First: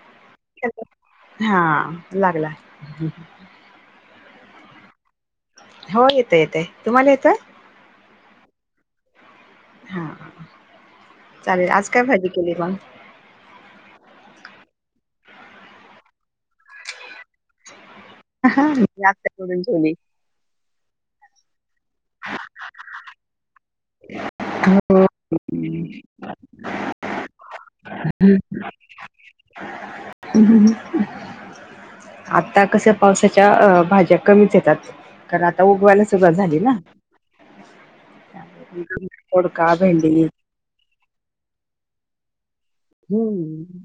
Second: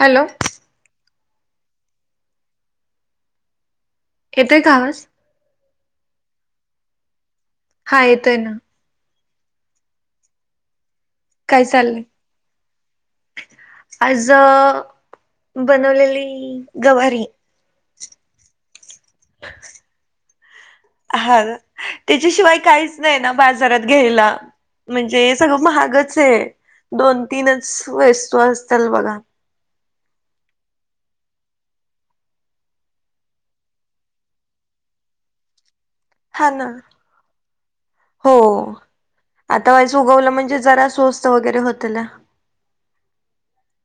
Hello. हा लागला. येतोय का आवाज? हो येतं येते तुम्हाला येतं. हा येतोय. हा चालेल आज काय भाजी केली मंग? आज बनवलेली गवारी. लाकडं तोडून ठेवली. हा त्याच्याशिवाय काहीच नाही ना बाजारात घ्यायला. म्हणजे सगळं महागच आहे दोन तीनच वेस्तू असतीलल बघा. हम्म हम. आता कस्या पावसाच्या भाज्या कमीच येतात कारण आता उगवायला.. [unintelligible] झाली ना हो दोडका आता वयस भेंडी उगवलं म्हणजे जरा स्वस्त वगैरे होत ना. हम्म.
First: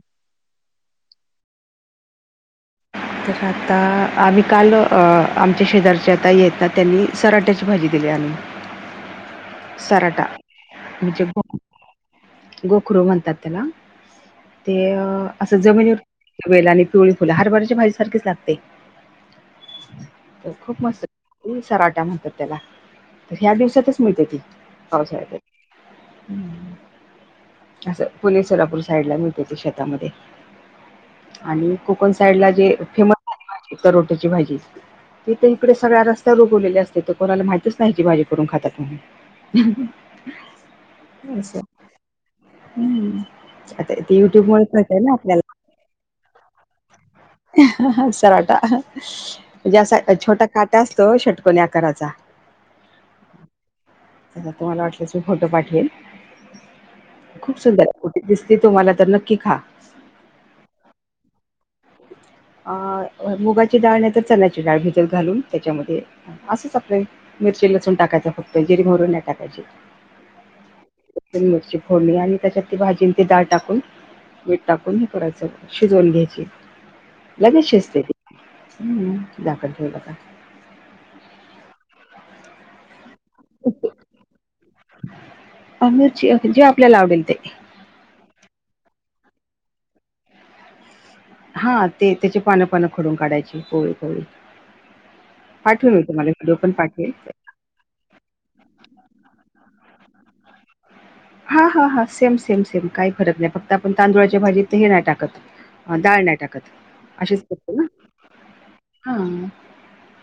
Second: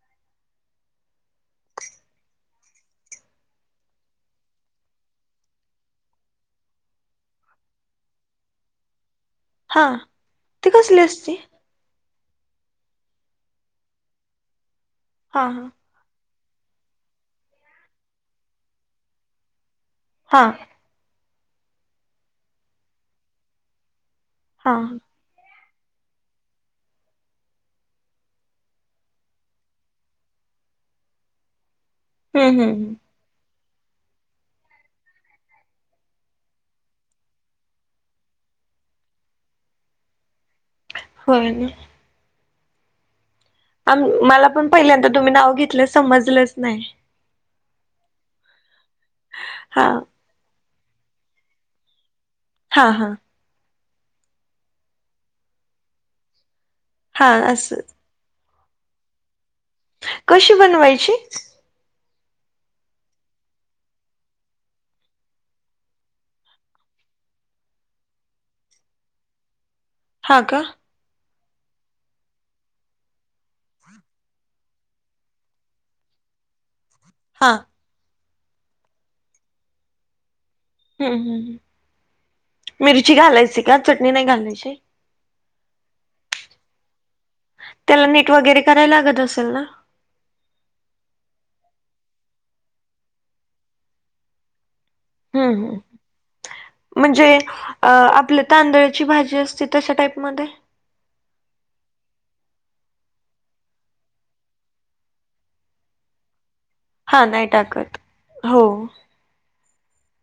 तर आता आम्ही काल आमच्या शेजारचे आता येतात त्यांनी... सराट्याची भाजी दिली आम्ही हा सराटा ती कसली म्हणजे... असती गोखरू म्हणतात त्याला ते हा असं हा जमिनीवर... वेल आणि पिवळी फुलं हरभराची भाजी सारखीच लागते. हा तर खूप मस्त सराटा म्हणतात त्याला तर ह्या दिवसातच मिळते ती. हा. पावसाळा [unintelligible] असं पुणे सोलापूर साईडला मिळते ते शेतामध्ये आणि... कोकण साईड हम्म ला हम्म जे हम्म. फेमस रोट्याची भाजी... तिथे इकडे सगळ्या रस्त्यावर उगवलेले असते तर कोणाला माहीतच नाही की भाजी करून खातात म्हणून... होय ना [unintelligible] आता आ ते युट्यूब मला मुळे पण कळतंय पहिल्यांदा ना तुम्ही नाव आपल्याला घेतलं समजलंच नाही. सराटा म्हणजे हा असा छोटा काटा असतो षटकोणी आकाराचा. हां हा. च तुम्हाला वाटलं ती फोटो पाठल हा खूप असं सुंदर.. कुठे दिसते तुम्हाला तर नक्की खा. कशी बनवायची? अ मुगाची डाळ नाही तर चण्याची डाळ भिजत घालून त्याच्यामध्ये. असंच आपल्या मिरची लसूण टाकायच फक्त जिरी पावडर नाही टाकायची. हा का. मिरची फोडली आणि त्याच्या भाजीं ते डाळ टाकून... मीठ टाकून हे करायचं शिजवून घ्यायची. हा. लगेच शिजते ती झाकण ठेवल का. हम्म हम्म मिरची घालायची का चटणी नाही घालायची. अरची जे आपल्याला आवडेल ते त्याला नीट वगैरे करायला लागत असेल ना. हा ते त्याची पानं पानं खडून काढायची कोळी कोळी. हम्म हम्म. पाठवेल मी तुम्हाला व्हिडिओ पण पाठवेल. म्हणजे अ आपल्या तांदळाची भाजी असती तशा टाईपमध्ये. हा हा हा सेम सेम सेम काही फरक नाही फक्त आपण तांदुळाच्या भाजीत हे नाही टाकत दाळ नाही टाकत हा अशीच नाही [unintelligible] ना. टाकत. हो. हा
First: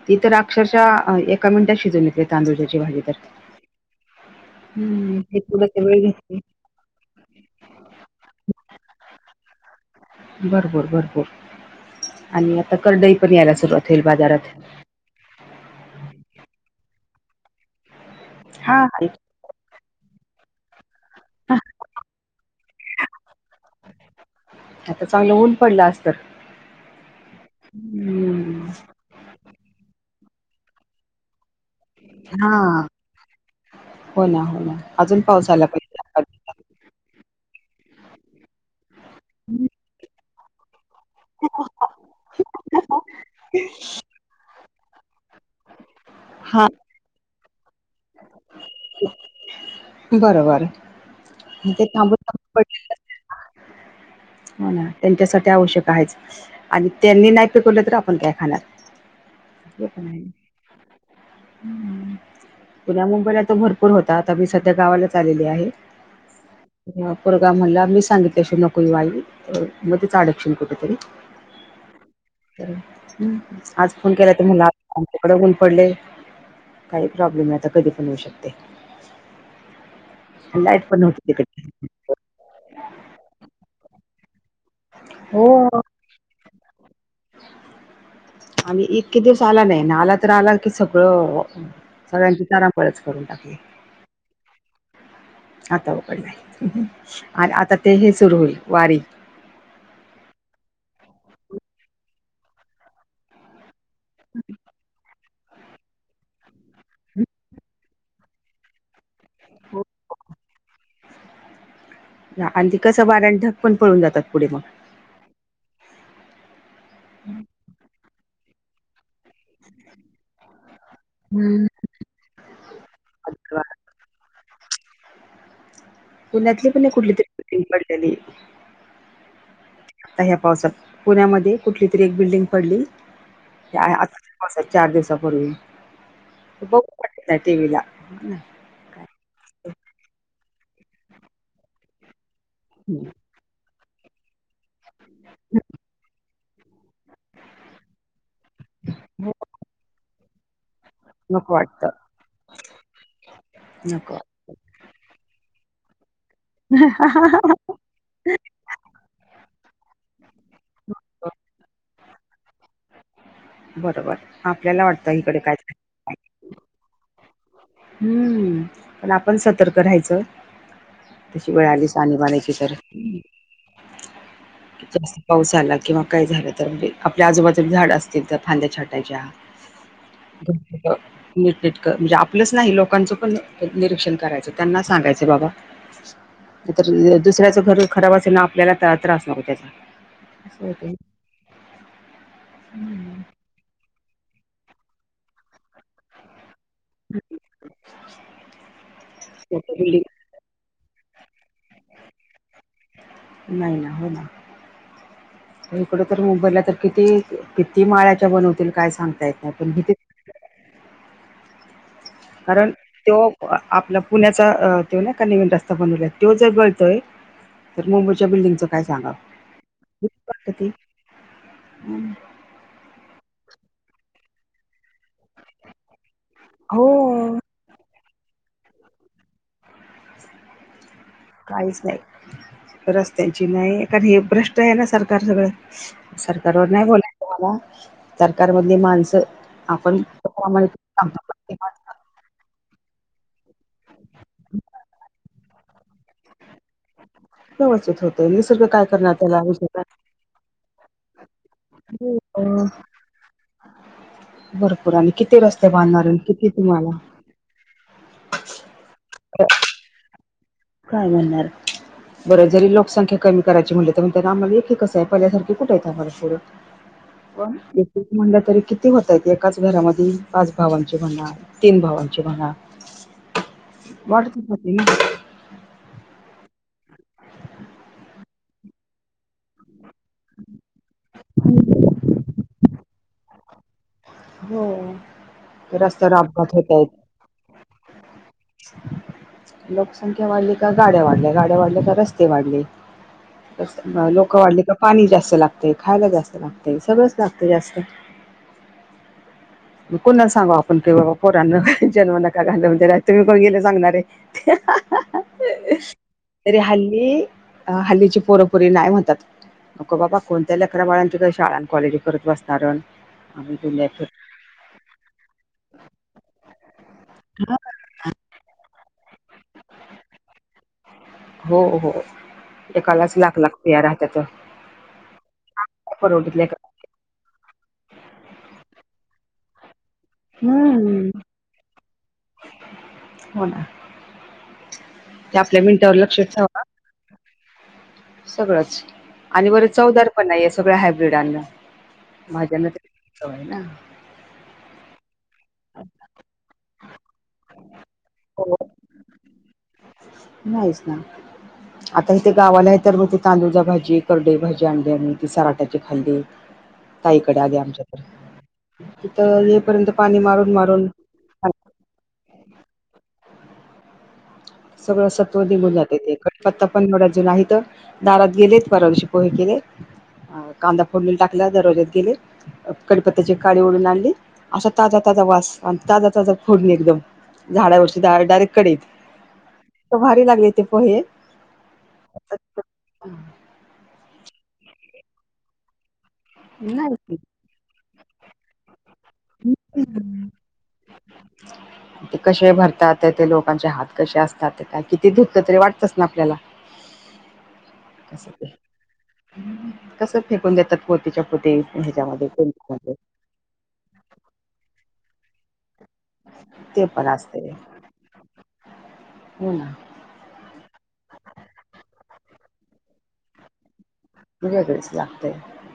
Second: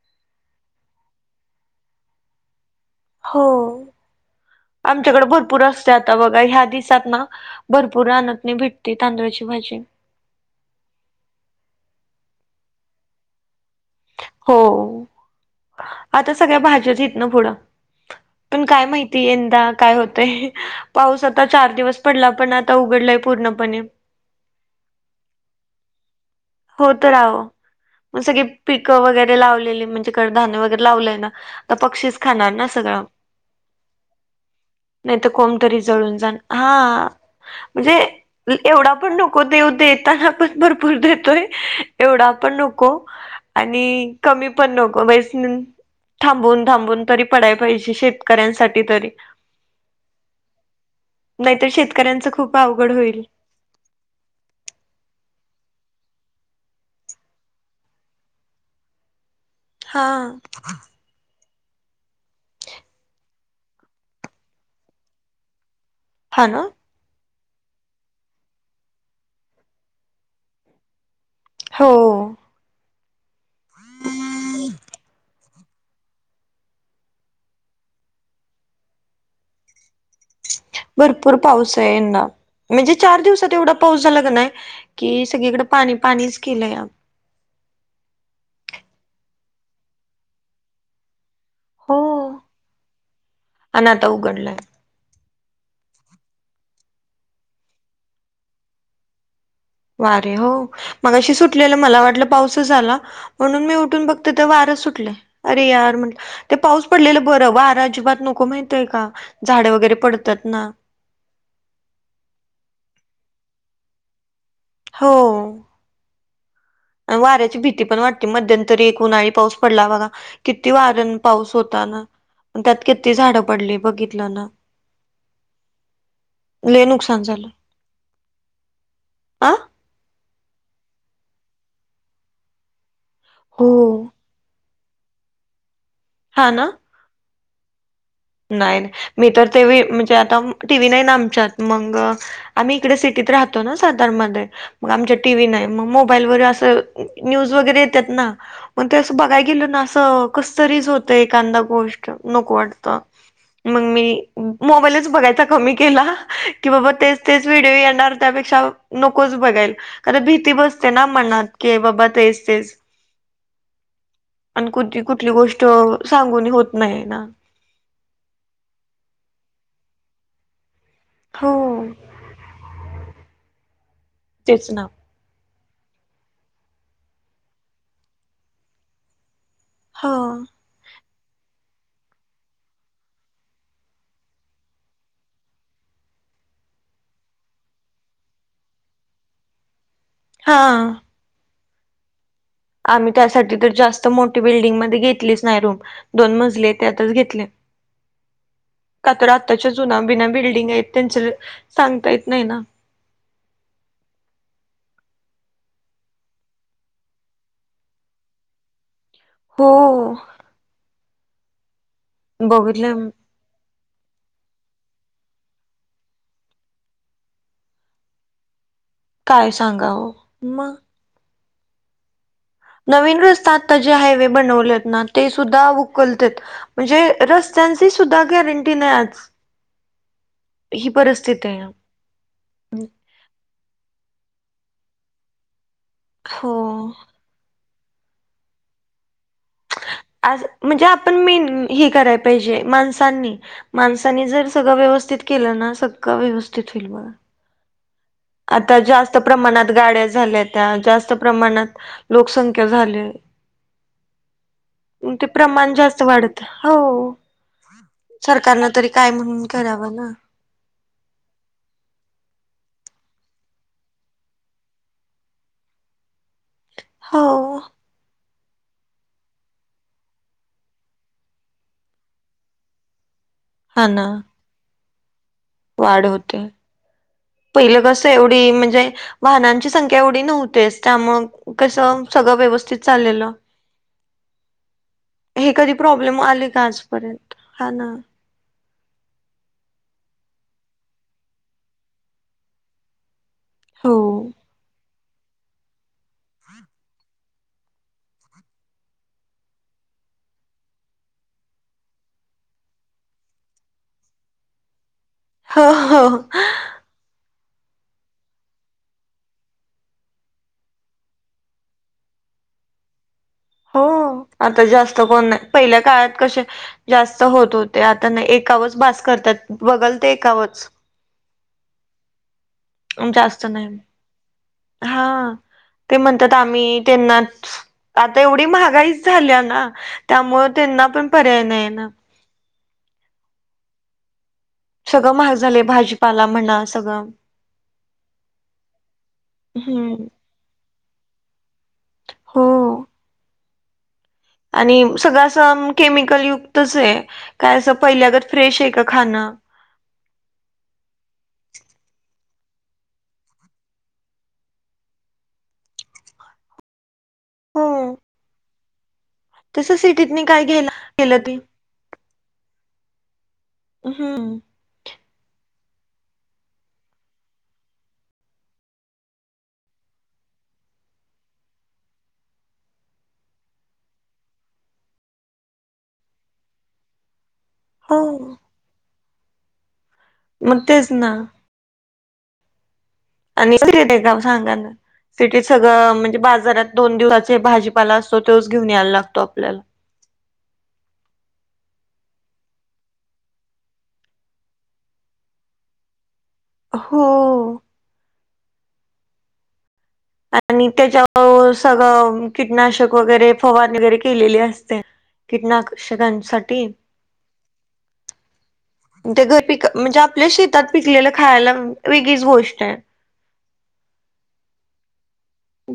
ती तर अक्षरशः एका मिनिटात शिजवून येते तांदुळची भाजी तर. हो हम्म. आमच्याकडे ते भरपूर थोडस अस वेळ आता घेते. बघा ह्या दिसात ना भरपूर राहनत नाही भेटते तांदळाची भाजी भरपूर भरपूर आणि आता कडई पण यायला सुरुवात होईल बाजारात. हो आता सगळ्या भाज्याच इथं ना पूढ. पण हा काय हा. माहिती यंदा काय होतय पाऊसात आता चार दिवस पडला पण आता उघडलाय पूर्णपणे. आता चांगलं ऊन पडला अस तर हो तर राव म सगळे हम्म. पिकं वगैरे लावलेली म्हणजे कडधान्य वगैरे लावलंय ना आता पक्षीच खाणार ना हां. सगळं हो ना, हो ना. नाही अजून तर पाऊस आला कोणतरी च पाहिजे जळून जाण दिवसात. हा. म्हणजे एवढा पण नको देऊ देताना पण भरपूर देत एवढा पण नको आणि कमी पण नको थांबून हां, थांबून तरी पडाय पाहिजे शेतकऱ्यांसाठी तरी बरोबर. नाहीतर ते थांबून शेतकऱ्यांच थांबून खूप अवघड पडलेलंच होईल. हो ना त्यांच्यासाठी आवश्यक आहेच. आणि त्यांनी नाही पिकवलं तर आपण काय खाणार. ते हा. पण आहे. पुण्या मुंबईला तर भरपूर होता आता मी सध्या गावालाच आलेली आहे. हा ना. जेव्हा पोरगा म्हणला मी सांगितल्या शिवाय नको येऊ आई अ मध्येच अडकशीन कुठेतरी. हो. तर आज फोन केला तर मुला आच्याकडे ऊन पडले. काही प्रॉब्लेम नाही आता कधी पण येऊ शकते. आणि लाईट पण नव्हती भरपूर तिकडे पाऊस आहे येन्ना. म्हणजे चार दिवसात एवढा पाऊस झाला नाही की सगळीकडे हो. पाणी पाणीच केलंय. आणि इतके दिवस आला नाही ना आला तर आला की सगळं हो सगळ्यांची चारांपच करून टाकली. आणि आता उघडलंय आता उघडलय आणि आता ते हे सुरू होईल वारी वारे हो मगशी सुटलेलं मला वाटलं पाऊस झाला म्हणून मी उ ढुन बघते तर वारा सुटलाय. अरे यार म्हंटलं ते पाऊस पडलेलं बरं ब अार अजिबात नको माहितय का झाड वगैरे पडतात ना. आणि ते कसं वाऱ्याने ढग पण पळून जातात पुढे मग. हो. वाऱ्याची भीती पण वाटते मध्यंतरी एक उन्हाळी पाऊस पडला बघा किती वार न पाऊस हम्म. होता ना त्यात किती झाडं पडली बघितलं ना. पुण्यातली लय पण कुठली नुकसान झालं तरीग पडलेली. आ आता ह्या पावसात पुण्यामध्ये कुठली तरी एक बिल्डिंग पडली काय हो आता हो चार दिवसापूर्वी हा ना बघु वाटत नाही टीव्हीला नाही मी तर त्यावेळी म्हणजे आता टी. व्ही नाही ना आमच्यात मग आम्ही इकडे सिटीत राहतो ना सातारमध्ये मग आमच्या टी. व्ही नाही मग मोबाईलवर असं न्यूज वगैरे येतात ना मग ते असं बघाय गेल ना कसतरीच होत तर नको एखादा वाटत गोष्ट नको वाटत मग मी नको म मोबाईलच बघायचा कमी केला की बाबा तेच तेच व्हिडिओ येणार. त्यापेक्षा नकोच बघायला कारण भीती बस ते ना मनात की बाबा तेच तेच. बरोबर आणि आपल्याला कुठली वाटतं कुठली इकडे काय गोष्ट सांगूनी होत नाही ना. हम्म पण आपण सतर्क राहायचं तशी हो वेळ आलीच आणी बानी ची तर तेच ना जास्त पाऊस झाला किंवा काही झालं तर म्हणजे आपल्या आजूबाजूला झाड असतील त्या फांद्या छाटाच्या हा [inaudible] नीटनीटक म्हणजे आपलंच नाही लोकांचं पण निरीक्षण करायचं त्यांना सांगायचं बाबा तर दुसऱ्याच घर उखडावयाच ना आपल्याला त्रास नको हा त्याचा आम्ही होतं त्यासाठी तर जास्त मोठी बिल्डिंगमध्ये घेतलीच नाही रूम दोन मजले आहेत त्यातच घेतलीय का तर आताच्या मोठी जुन्या बिल्डिंग बिन्या बिल्डिंग आहेत त्याच सांगता येत नाही ना नाही नाही हो ना इकडं तर मुंबईला तर किती किती माळ्याच्या बनवतील काय सांगता येत नाही ना हो कारण बघितलं त्यो आपला पुलाचा त्यो नाही का नवीन रस्ता बनवलाय त्योच एक गळतोय तर मुंबईच्या बिल्डंगचं काय सांगावं काय सांगावं मग हम्म नवीन रस्ता आता जो हायवे बनवलेत ना ते सुद्धा उकलत्यात हो म्हणजे रस स्ताचीसुद्धा गॅरंटी नाही आज ही परिस्थिती आहे काहीच नाही रस्त्यांची नाही कारण हे भ्रष्ट आहे ना सरकार सगळं सरकारवर नाही हो बोलायचं मला सरकार मधली माणसं आपण आज प्रामाणिक म्हणजे आपण सांगतो पण मेन ते हे माणसं करायला पाहिजे माणसांनी माणसांनी जर सगळं व्यवस्थित केलं ना सगळं व्यवस्थित होईल बघा व्यवस्थित होतय निसर्ग आता काय करणार जास्त त्याला प्रमाणात विचार गाड्या झाल्यात्या जास्त प्रमाणात लोकसंख्या झाल्या भरपूर आणि ते किती रस्ते प्रमाण जास्त बांधणार आणि वाढत किती हो तुम्हाला सरकारन तरी काय म्हणून करावं ना? काय म्हणणार बरं जरी लोकसंख्या कमी करायची म्हटल तर म्हणतील आम्हाला एक एकच आहे पहिल्यासारखे कुठ आहेत आम्हाला पोर हो एक म्हणलं तरी किती होतय एकाच घरामध्ये पाच भावांची म्हणा तीन भावांची म्हणा हा ना वाढतच जातील ना [inaudible] वाढ होते पहिलं कस एवढी म्हणजे वाहनांची संख्या एवढी नव्हतेच त्यामुळं कसं सगळं व्यवस्थित चाललेलं होय हे कधी प्रॉब्लेम आले का आजपर्यंत हा ना लोकसंख्या वाढली का गाड्या वाढल्या गाड्या वाढल्या का रस्ते वाढले हो लोक वाढली का पाणी जास्त लागतय खायला जास्त लागतय सगळंच लागतय जास्त कोणाला सांगाव आपून की बाबा पोरांना जन्म नका घाललू म्हणून तुम्ही काय केलं सांगणार हो आहे हो तरी हल्ली अ हल्लीची पोरपोरी नाही म्हणतात नक बाबा कोणत्या ल अकरामळ्यांची का शाळां कॉलेजी करत बसणार आम्ही तुम हो आता जास्त कोण नाही पहिल्या काळात कसे जास्त होत होते आता नाही एकावच बाास तात बघल ते ए कावच हो हो एकालाच लाख जास्त लाख पिया राहत्यात नाही हा ते म्हणतात परवडीत लेकरं आम्ही त्यांना आता एवढी महागाईच झाली ना त्यामुळं त्यांना पण पर्याय नाही ना? होना सगळ महाग झाले आहे भाजीपाला म्हणा सगळं सगळंच आणि बरच हम्म चवदार पण नाही आहे सगळ्या हायब्रीड अन्न हो माझ्यान तरी आहे ना आणि सगळं असं केमिकल युक्तच आहे काय असं पहिल्यागत हो फ्रेश आहे का खाणं नाहीच ना आताथ गावाला आहे तर मग ते तांदूळचा भाजी कंबरडं भाजी आणली आही ती सराट्याचे खाल्ले काईकडे आ हो आमच्या तर तिथ येपर्यंत पाणी मारून गेला मारून गेलं ती हा् सगळं सत्व देऊन जात ते पत्ता पण मडजन आहे तर दारात गेलेत पररागशी पोहे केले कांदा फोडले टाकला दरवाजात गेले कडपत्त्याची काडी ओढून आणली असा ताजा ताजा वास ताजा ताजा फोडणी एकदम झाडावरची डाळ हो डायरेक्ट कड ईत भारी लागली मग ते तेच पोहे ना अच्छा आणि का सांगा ना सीटीतट सगळं म्हणजे बाजारात दोन नाही दिवसाचे भाजी पाला असतो तेोच घेऊन यायला लागतो आपल्याला हम ते कसे भरतात ते ते लोकांचे हात कसे असतात काय किती धुतल तरी वाटतच ना आपल्याला हो त्या ते कस फेकून आणि देतात पोतीच्या त्याच्यावर पोती ह्याच्यामध्ये मध्ये फवार वगैरे केलेले असते कीटनाशकांसाठी पण ते असते ते घर हो पिक ना म्हणजे आपल्या शेतात पिकलेलं खायला वेगळीच गोष्ट आहे बुजय तुसला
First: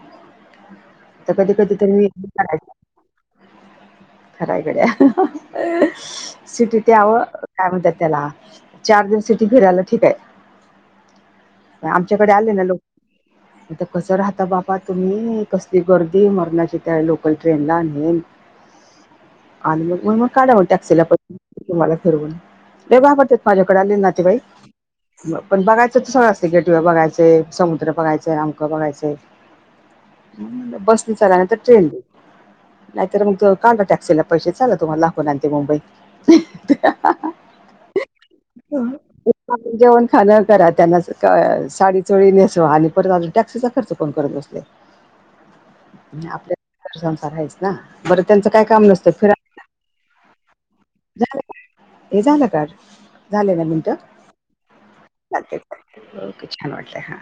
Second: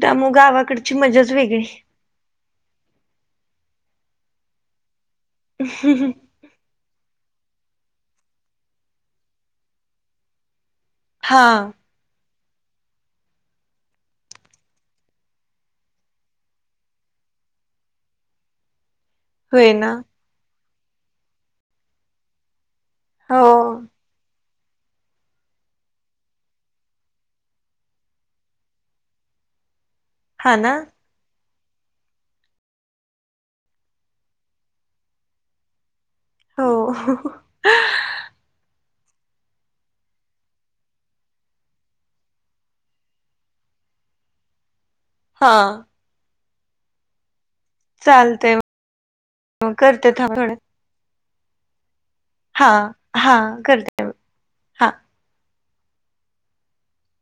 त्यामुळेग गावाकडची मजाच वेगळी खरा आहे गड्या सिटी ते यावं काय म्हणतात त्याला चार दिवस सिटी फिरायला ठीक आहे हा आमच्याकडे आले ना लोक आता कसं राहता बाबा तुम्ही कसली गर्दी मरणाची त्या लोकल ट्रेनला नेम होय आणि ना मग मग मग काढव टॅक्सीला पैसे तुम्हाला ठरवून ते वा परतेेत हो माझ्याकडे आले रे नातेवाईक पण बघायचं सगळासनी गेट वेल बघायचं समु कत्र बघायचंय अमकं बघायचय हा ना बसने पस्तीस हजारच ट्रेन नाहीतर मग त काढ टॅक्सीला पैसे चाल तुम्हाला लाखवून आणते मुंबईत हो. जेवण खाणं करा त्यांना साडी चोळी ने तो आणि परत अजून टॅक्सीचा खर्च कोण करत बसले हा आपल्या संसार आहेच ना बरं त्यांचं काय काम नसतं फि करतात पण झा हे झालं कर हां, झालं हां. ना मिनट करते. हां. के छान वाटलंय हा